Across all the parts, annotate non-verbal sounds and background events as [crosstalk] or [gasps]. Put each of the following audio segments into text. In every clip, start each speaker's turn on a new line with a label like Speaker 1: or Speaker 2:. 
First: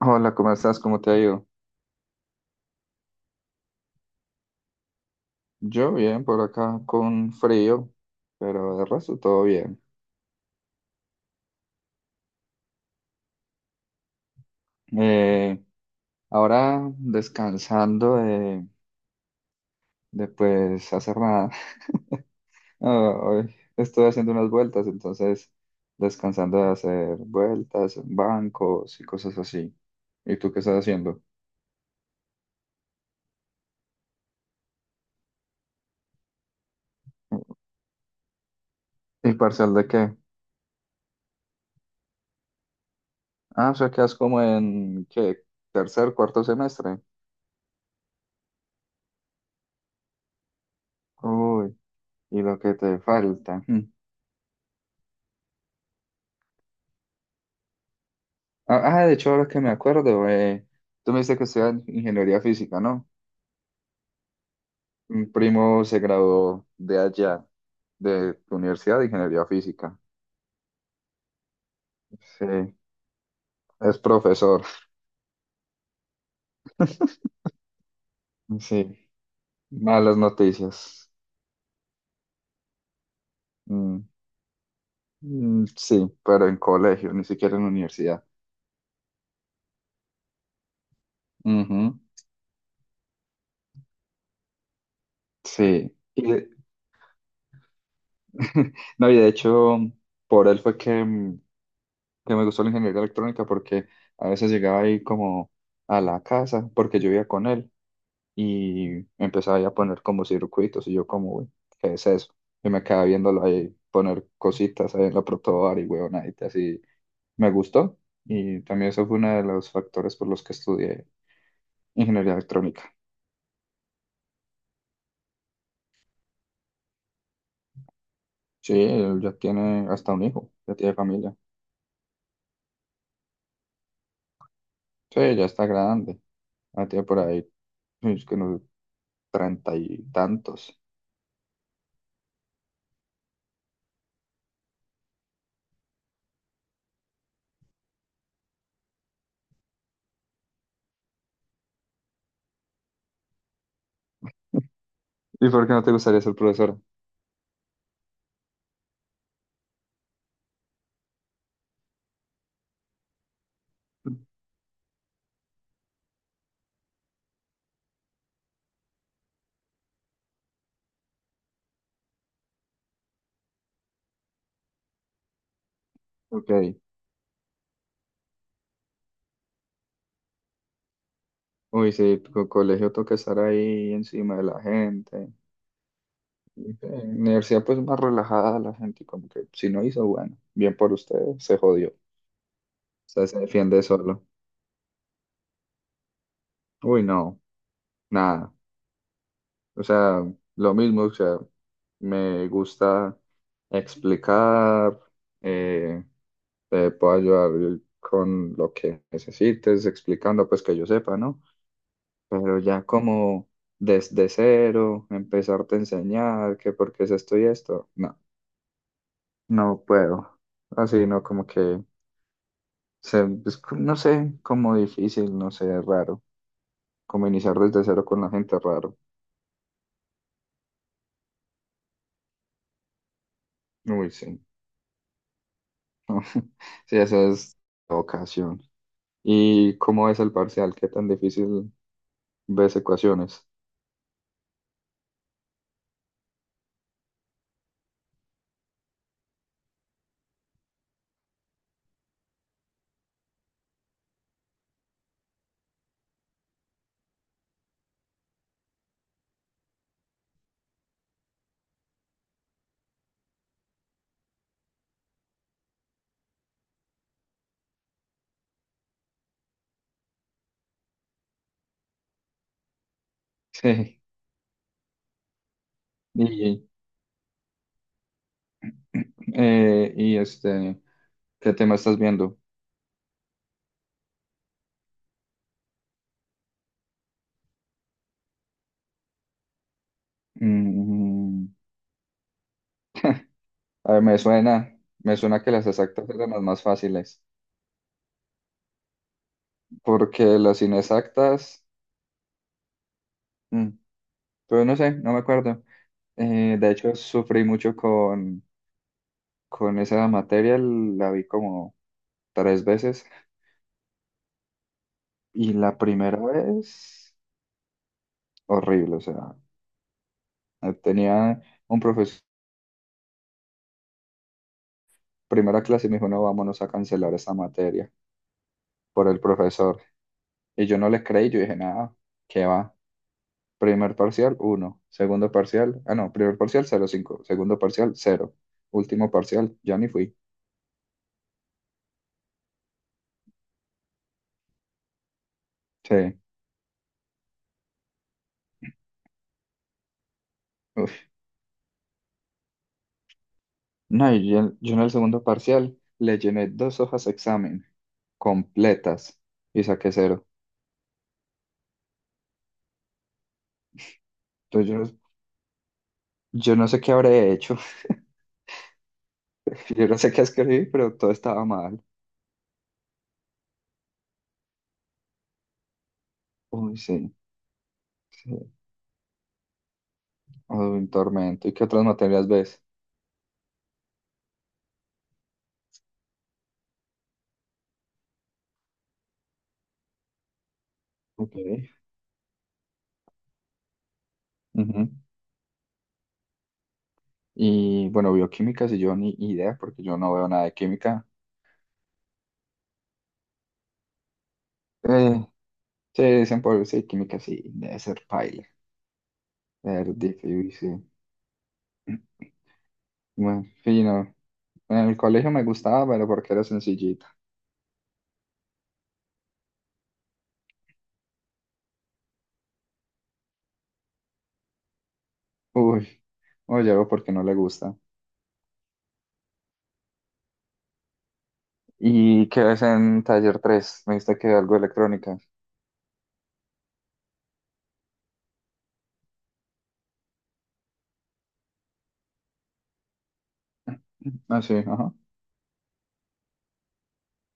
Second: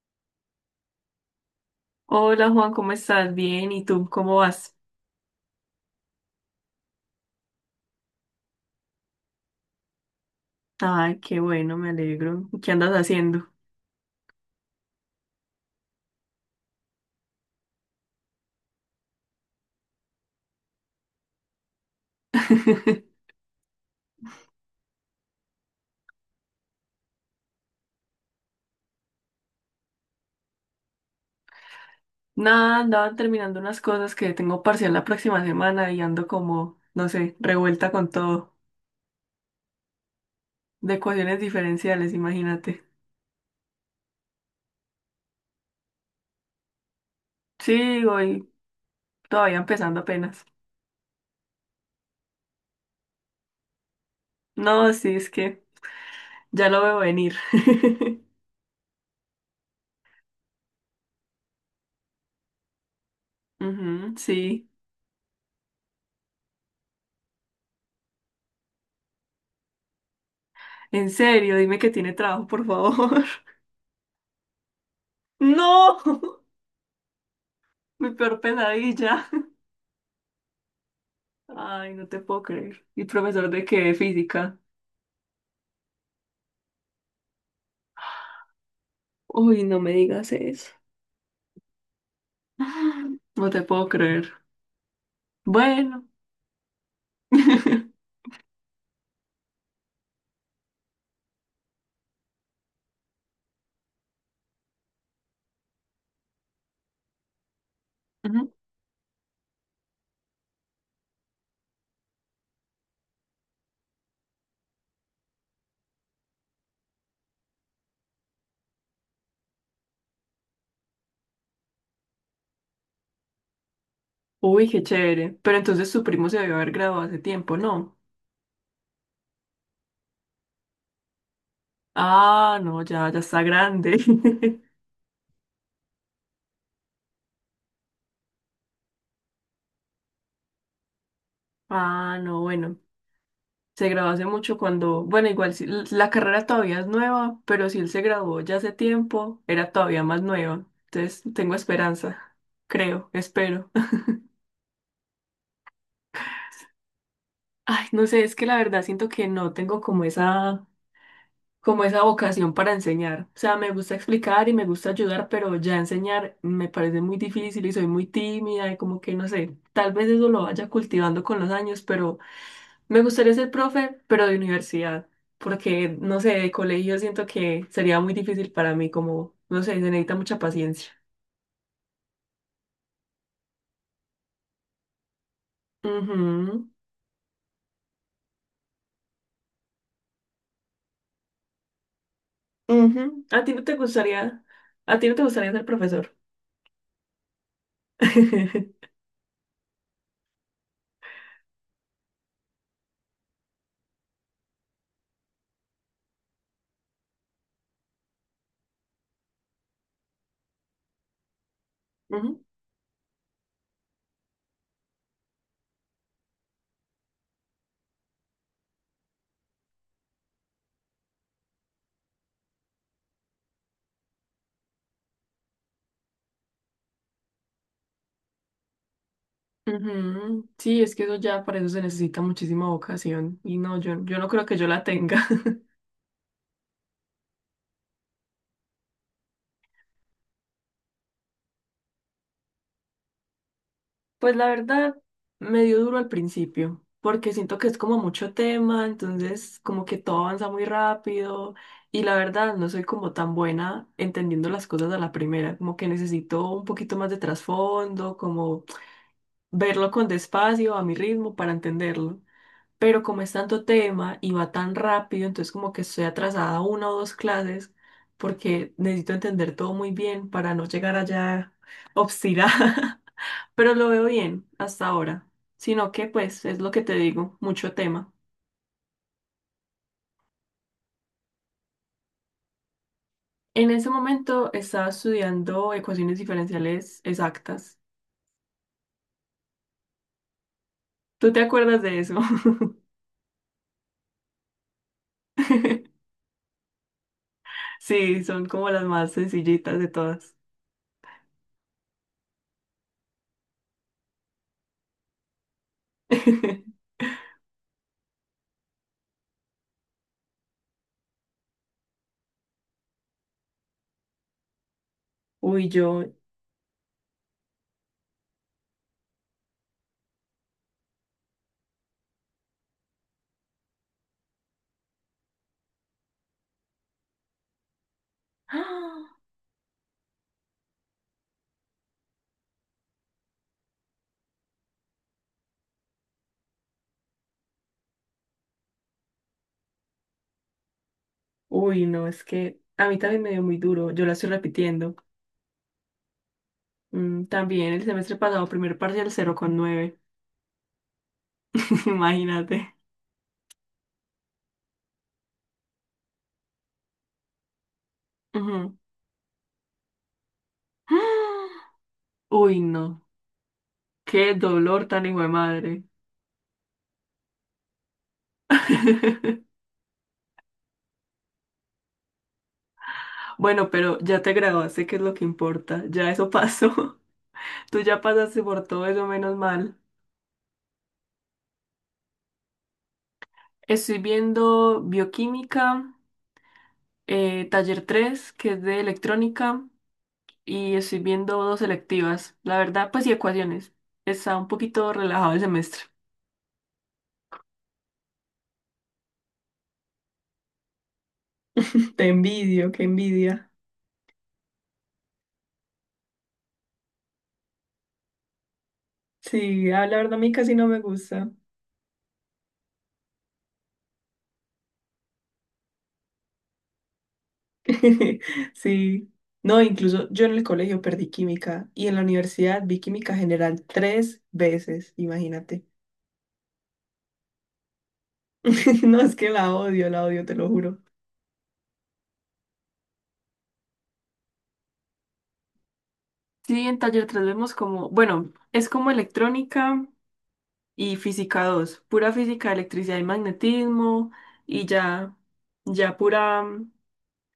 Speaker 1: Hola, ¿cómo estás? ¿Cómo te ha ido?
Speaker 2: Hola Juan, ¿cómo estás? Bien, ¿y tú cómo vas?
Speaker 1: Yo bien, por acá con frío, pero de resto todo bien.
Speaker 2: Ay, qué bueno, me alegro. ¿Qué andas haciendo?
Speaker 1: Eh, Ahora descansando de, pues hacer nada. [laughs] Ah,
Speaker 2: [laughs]
Speaker 1: Hoy estoy haciendo unas vueltas, entonces descansando de hacer vueltas en bancos y cosas así. ¿Y tú qué estás haciendo?
Speaker 2: Nada, andaba terminando unas cosas que tengo parcial la próxima semana y ando como, no sé, revuelta con todo,
Speaker 1: ¿Y parcial de qué?
Speaker 2: de ecuaciones diferenciales, imagínate.
Speaker 1: Ah, o sea, quedas como en, ¿qué? Tercer, cuarto semestre.
Speaker 2: Sí, voy todavía empezando apenas.
Speaker 1: Uy, y lo que te falta.
Speaker 2: No, sí, es que ya lo veo venir. [laughs]
Speaker 1: Ah, ah, de hecho, ahora que me acuerdo, tú me dijiste que estudias ingeniería física, ¿no?
Speaker 2: Ujú, sí,
Speaker 1: Un primo se graduó de allá, de tu universidad de ingeniería física.
Speaker 2: en serio, dime que tiene
Speaker 1: Sí,
Speaker 2: trabajo, por favor. [laughs]
Speaker 1: es profesor. [laughs]
Speaker 2: No, [laughs] mi peor
Speaker 1: Sí,
Speaker 2: pesadilla.
Speaker 1: malas noticias.
Speaker 2: Ay, no te puedo creer. ¿Y profesor de qué? ¿De
Speaker 1: Mm,
Speaker 2: física?
Speaker 1: mm, sí, pero en colegio, ni siquiera en universidad.
Speaker 2: Uy, no me digas eso.
Speaker 1: Ujú,
Speaker 2: [laughs] No te puedo creer.
Speaker 1: sí.
Speaker 2: Bueno.
Speaker 1: Y de-
Speaker 2: [laughs]
Speaker 1: [laughs] no, y de hecho, por él fue que que me gustó la ingeniería electrónica porque a veces llegaba ahí como a la casa, porque yo vivía con él.
Speaker 2: Ujú.
Speaker 1: Y empezaba ahí a poner como circuitos y yo como, "Uy, ¿qué es eso? Y me quedaba viéndolo ahí poner cositas ahí en la protobar y huevonaditas así, me gustó, y también eso fue uno de los factores por los que estudié ingeniería electrónica.
Speaker 2: Uy, qué chévere. Pero entonces su primo se debió haber graduado hace tiempo, ¿no?
Speaker 1: Sí, él ya tiene hasta un hijo, ya tiene familia.
Speaker 2: Ah, no, ya, ya está grande. [laughs]
Speaker 1: Sí, ya está grande, ya tiene por ahí, es que unos treinta y tantos.
Speaker 2: Ah, no, bueno. Se graduó hace mucho cuando, bueno, igual la carrera todavía es nueva, pero si él se graduó ya hace tiempo, era todavía más nueva. Entonces, tengo esperanza. Creo, espero.
Speaker 1: ¿Y por qué no te gustaría ser profesora?
Speaker 2: Ay, no sé, es que la verdad siento que no tengo como esa vocación para enseñar. O sea, me gusta explicar y me gusta ayudar, pero ya enseñar me parece muy difícil y soy muy tímida y como que no sé, tal vez eso lo vaya cultivando con los años, pero me gustaría ser profe, pero de universidad, porque no sé, de
Speaker 1: Ok.
Speaker 2: colegio siento que sería muy difícil para mí, como, no sé, se necesita mucha paciencia.
Speaker 1: Uy, sí, co- colegio toca estar ahí encima de la gente.
Speaker 2: Ujú,
Speaker 1: En universidad pues más relajada la gente, como que si no hizo, bueno, bien por ustedes, se jodió. O
Speaker 2: ujú.
Speaker 1: sea, se
Speaker 2: ¿A ti no te
Speaker 1: defiende solo.
Speaker 2: gustaría, a ti no te gustaría ser profesor?
Speaker 1: Uy, no, nada.
Speaker 2: [laughs]
Speaker 1: O sea, lo mismo, o sea, me gusta explicar, eh, te puedo ayudar con lo que necesites, explicando pues que yo sepa, ¿no?
Speaker 2: Ujú.
Speaker 1: Pero ya como desde cero, empezarte a enseñar que por qué es esto y esto, no, no puedo. Así, ¿no? Como que... sea, es co- no sé, como difícil, no sé, raro. Como iniciar desde cero con la gente, raro.
Speaker 2: Ujú. Sí, es que eso ya para eso se necesita muchísima vocación y no, yo,
Speaker 1: Uy,
Speaker 2: yo
Speaker 1: sí.
Speaker 2: no creo que
Speaker 1: [laughs]
Speaker 2: yo la tenga. [laughs]
Speaker 1: Sí, esa es la ocasión. ¿Y cómo es el parcial? ¿Qué tan difícil ves ecuaciones? [laughs]
Speaker 2: Pues la verdad, me dio duro al principio, porque siento que es como mucho tema, entonces como que todo avanza muy rápido y la verdad no soy como tan buena entendiendo las cosas a la primera, como que necesito un poquito más de trasfondo, como verlo con despacio, a mi ritmo, para entenderlo. Pero como es tanto tema y va tan rápido, entonces como que estoy atrasada una o dos clases porque necesito entender todo muy bien para no llegar allá obstinada, [laughs] pero lo
Speaker 1: Sí.
Speaker 2: veo bien hasta ahora, sino que pues es
Speaker 1: Y,
Speaker 2: lo que te digo, mucho tema.
Speaker 1: eh, y este, ¿qué tema estás viendo?
Speaker 2: En ese momento estaba estudiando ecuaciones diferenciales exactas. ¿Tú te
Speaker 1: Mm,
Speaker 2: acuerdas de eso?
Speaker 1: a ver, me suena que las
Speaker 2: [laughs]
Speaker 1: exactas eran las más fáciles,
Speaker 2: Sí, son como las más sencillitas de todas.
Speaker 1: porque las inexactas, mm, pues no sé, no me acuerdo. De
Speaker 2: [laughs]
Speaker 1: hecho, sufrí mucho con... Con esa materia la vi como tres veces y
Speaker 2: Uy,
Speaker 1: la
Speaker 2: yo.
Speaker 1: primera vez horrible, o sea, tenía un profesor, primera clase me dijo, no, vámonos a cancelar esa materia por el
Speaker 2: [gasps]
Speaker 1: profesor. Y yo no le creí, yo dije, nada, ¿qué va? Primer parcial, uno. Segundo parcial, ah, no, primer parcial, cero coma cinco. Segundo parcial, cero. Último parcial, ya ni fui.
Speaker 2: Uy, no, es que a mí también me dio muy duro, yo la estoy repitiendo.
Speaker 1: Sí.
Speaker 2: También el semestre pasado, primer parcial 0,9.
Speaker 1: Uf.
Speaker 2: [laughs] Imagínate.
Speaker 1: No, y yo en el segundo parcial le llené dos hojas examen
Speaker 2: Ujú.
Speaker 1: completas y saqué cero.
Speaker 2: [gasps] Uy, no, qué dolor
Speaker 1: Entonces yo,
Speaker 2: tan hijo de madre.
Speaker 1: yo no sé qué habré hecho,
Speaker 2: [laughs]
Speaker 1: [laughs] yo no sé qué escribí, pero todo estaba mal.
Speaker 2: Bueno, pero ya te graduaste, que es lo que importa, ya eso
Speaker 1: Uy,
Speaker 2: pasó.
Speaker 1: sí,
Speaker 2: [laughs] Tú ya
Speaker 1: sí.
Speaker 2: pasaste por todo eso, menos mal.
Speaker 1: Un tormento. ¿Y qué otras materias ves?
Speaker 2: Estoy viendo bioquímica, taller 3 que es de electrónica. Y estoy
Speaker 1: Ok.
Speaker 2: viendo dos selectivas. La verdad, pues y ecuaciones. Está un
Speaker 1: Ujú.
Speaker 2: poquito relajado el semestre.
Speaker 1: Y bueno, bioquímica, si yo ni idea, porque yo no veo nada de química.
Speaker 2: [laughs] Te envidio, qué envidia.
Speaker 1: Eh, sí, dicen por sí, química sí, debe ser paila,
Speaker 2: Sí,
Speaker 1: debe
Speaker 2: ah, la verdad a
Speaker 1: ser
Speaker 2: mí casi no me
Speaker 1: difícil.
Speaker 2: gusta.
Speaker 1: [clears throat] Bueno, fino. En el colegio me gustaba, pero porque era sencillita.
Speaker 2: [laughs] Sí. No, incluso yo en el colegio perdí química y en la universidad vi química general tres veces, imagínate.
Speaker 1: Uy, oye, algo porque no le gusta.
Speaker 2: [laughs] No, es que la odio, te lo juro.
Speaker 1: ¿Y qué ves en taller tres? Me dijiste que algo de electrónica.
Speaker 2: Sí, en taller 3 vemos como, bueno, es como electrónica, y física 2 pura física, electricidad y magnetismo,
Speaker 1: Ah, sí,
Speaker 2: y
Speaker 1: ajá.
Speaker 2: ya, ya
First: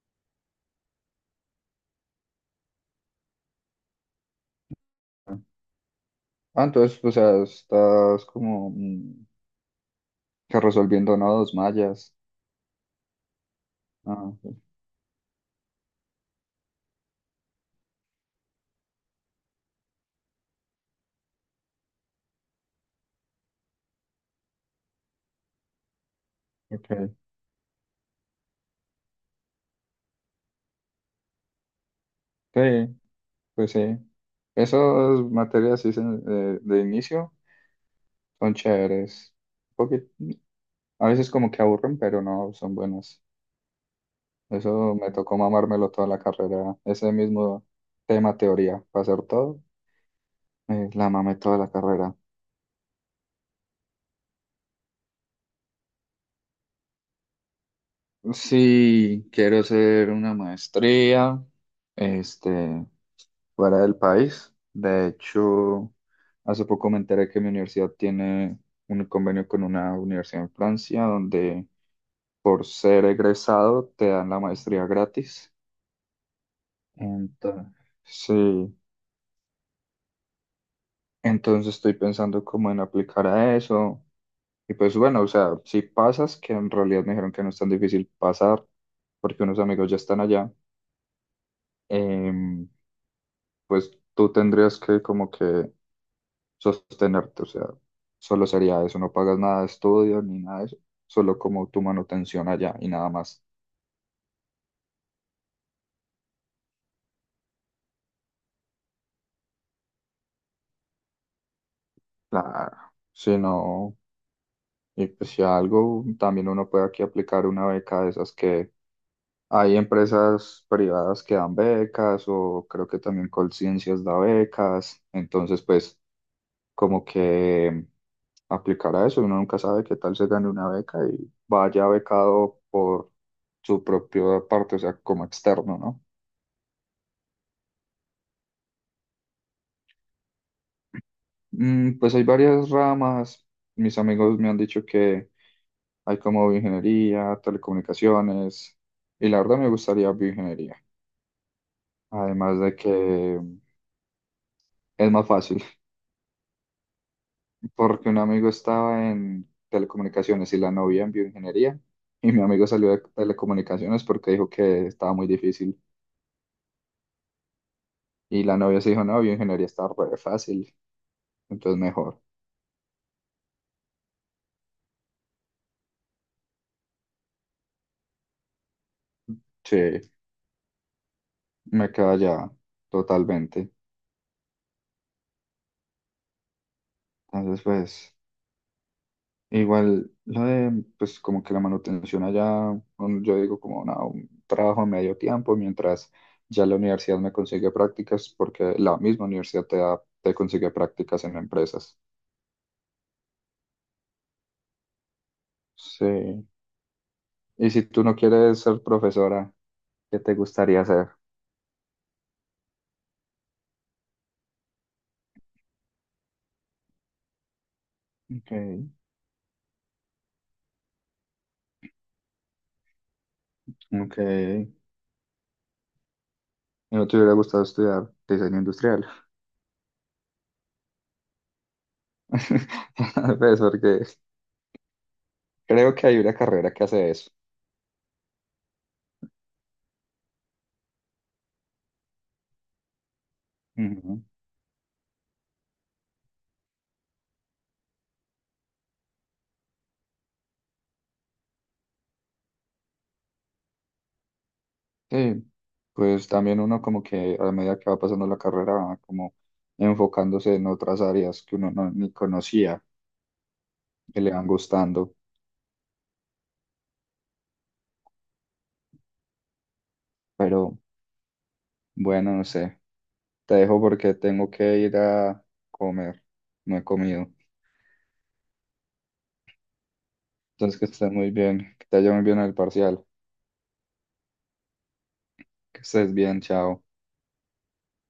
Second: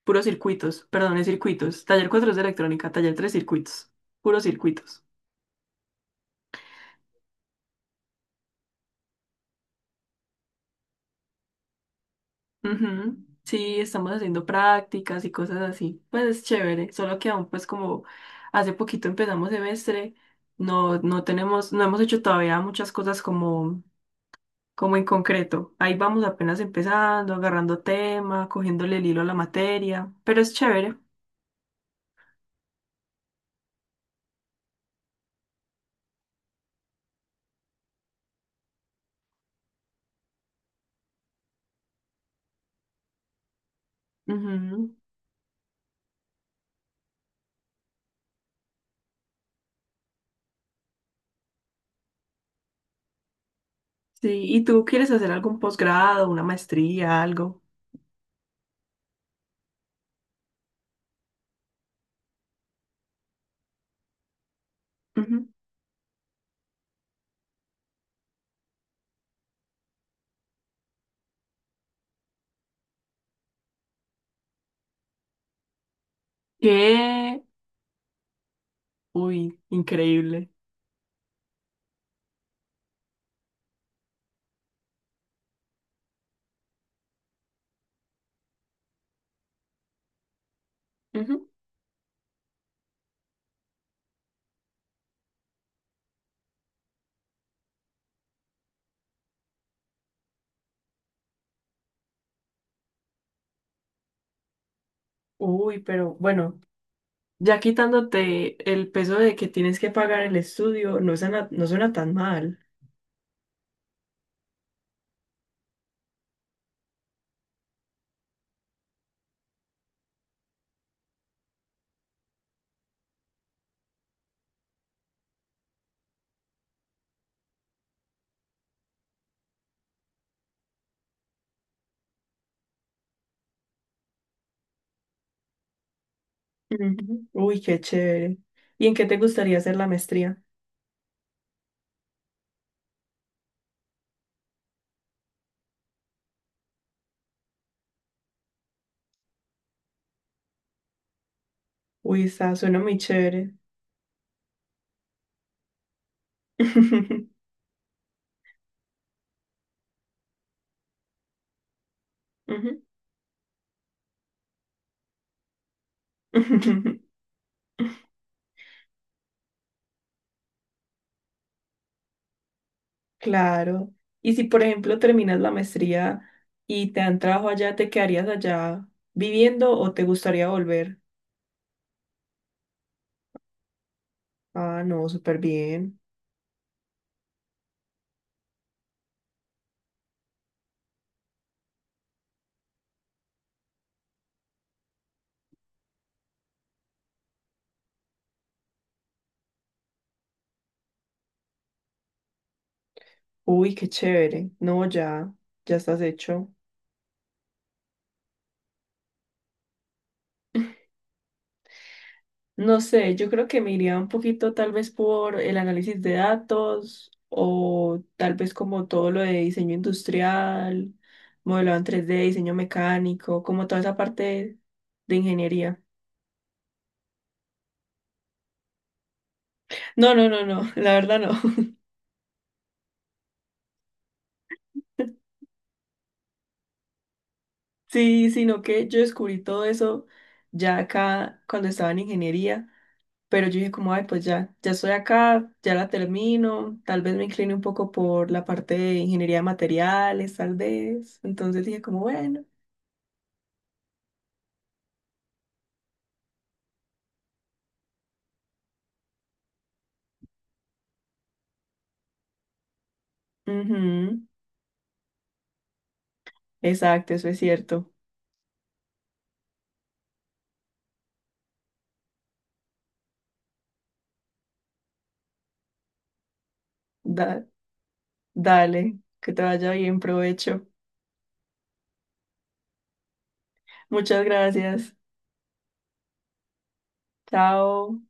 Speaker 2: puros circuitos, perdón, es circuitos. Taller 4 es de electrónica, taller 3 circuitos, puros circuitos.
Speaker 1: Ah, entonces, o sea, estás como mm, que resolviendo nodos mayas.
Speaker 2: Ujú. Sí, estamos
Speaker 1: Ah,
Speaker 2: haciendo prácticas y cosas así. Pues es chévere, solo que aún pues como hace poquito empezamos semestre, no, no tenemos, no hemos hecho todavía muchas cosas como en concreto. Ahí vamos apenas
Speaker 1: ok.
Speaker 2: empezando, agarrando tema, cogiéndole el hilo a la materia, pero es chévere.
Speaker 1: Sí, pues sí. Esas materias sí se- de inicio son chéveres. Un poquit-, a veces como que aburren, pero no, son buenas. Eso
Speaker 2: Ujú,
Speaker 1: me tocó mamármelo toda la carrera. Ese mismo tema teoría para hacer todo, la mamé toda la carrera.
Speaker 2: sí, ¿y tú quieres hacer algún posgrado, una maestría, algo?
Speaker 1: Sí, quiero hacer una maestría. Este, fuera del país. De
Speaker 2: Ujú.
Speaker 1: hecho, hace poco me enteré que mi universidad tiene un convenio con una universidad en Francia donde por ser egresado te dan la maestría gratis.
Speaker 2: ¿Qué?
Speaker 1: Entonces, sí,
Speaker 2: Uy, increíble.
Speaker 1: entonces estoy pensando como en aplicar a eso. Y pues bueno, o sea, si pasas, que en realidad me dijeron que no es tan difícil pasar porque unos amigos ya están allá,
Speaker 2: Ujú.
Speaker 1: em, pues tú tendrías que como que sostenerte, o sea, solo sería eso, no pagas nada de estudio ni nada de eso, solo como tu manutención allá y nada más.
Speaker 2: Uy, pero bueno, ya quitándote el peso de que tienes que pagar el estudio, no suena, no suena tan mal.
Speaker 1: Claro, si no, y pues si algo, también uno puede aquí aplicar una beca de esas que hay empresas privadas que dan becas o creo que también Colciencias da becas, entonces pues como que aplicar a eso, uno nunca sabe qué tal se gane una beca y vaya becado por su propia parte, o sea, como externo, ¿no?
Speaker 2: Ujú. Uy, qué chévere. ¿Y en qué te gustaría hacer la maestría?
Speaker 1: Mm, pues hay varias ramas. Mis amigos me han dicho que hay como bioingeniería, telecomunicaciones, y la verdad me gustaría bioingeniería.
Speaker 2: Uy, está,
Speaker 1: Además de
Speaker 2: suena muy
Speaker 1: que
Speaker 2: chévere.
Speaker 1: es más fácil,
Speaker 2: [laughs]
Speaker 1: [laughs] porque un amigo estaba en telecomunicaciones y la novia en bioingeniería, y mi amigo
Speaker 2: Ujú.
Speaker 1: salió de telecomunicaciones porque dijo que estaba muy difícil,
Speaker 2: [laughs]
Speaker 1: y la novia se dijo, no, bioingeniería está re fácil, entonces mejor.
Speaker 2: Claro. Y si, por ejemplo, terminas la maestría y te dan trabajo allá, ¿te quedarías allá viviendo o
Speaker 1: Sí,
Speaker 2: te gustaría volver?
Speaker 1: me queda ya totalmente.
Speaker 2: Ah, no, súper bien.
Speaker 1: Entonces, pues... E Igual, lo de, pues como que la manutención allá, un- yo digo como no, un trabajo a medio tiempo, mientras ya la universidad me consigue prácticas, porque la misma universidad te da- te consigue prácticas en empresas.
Speaker 2: Uy, qué chévere. No, ya, ya estás
Speaker 1: Sí.
Speaker 2: hecho.
Speaker 1: Y si tú no quieres ser profesora, ¿qué te gustaría hacer?
Speaker 2: No sé, yo creo que me iría un poquito tal vez por el análisis de datos o tal
Speaker 1: Ok,
Speaker 2: vez como todo lo de diseño industrial, modelado en 3D, diseño mecánico, como toda esa
Speaker 1: ok.
Speaker 2: parte de ingeniería.
Speaker 1: ¿Y no te hubiera gustado estudiar diseño industrial?
Speaker 2: No, no, no, no, [laughs] la verdad no. [laughs]
Speaker 1: [laughs] Pues porque creo que hay una carrera que hace eso.
Speaker 2: Sí, sino que yo descubrí todo eso ya acá cuando estaba en ingeniería, pero yo dije como, ay, pues ya, ya estoy acá, ya la termino, tal vez me incline un poco por la parte de ingeniería de materiales, tal vez. Entonces dije como, bueno,
Speaker 1: Sí, pues también uno como que a medida que va pasando la carrera va como enfocándose en otras áreas que uno no, ni conocía,
Speaker 2: ujú,
Speaker 1: que le van gustando.
Speaker 2: exacto, eso es cierto.
Speaker 1: Pero bueno, no sé, te dejo porque tengo que ir a comer, no he comido.
Speaker 2: Da- Dale, que te vaya bien, provecho.
Speaker 1: Entonces que estés muy bien, que te vaya muy bien en el parcial,
Speaker 2: Muchas gracias.
Speaker 1: que estés bien, chao.
Speaker 2: Chao.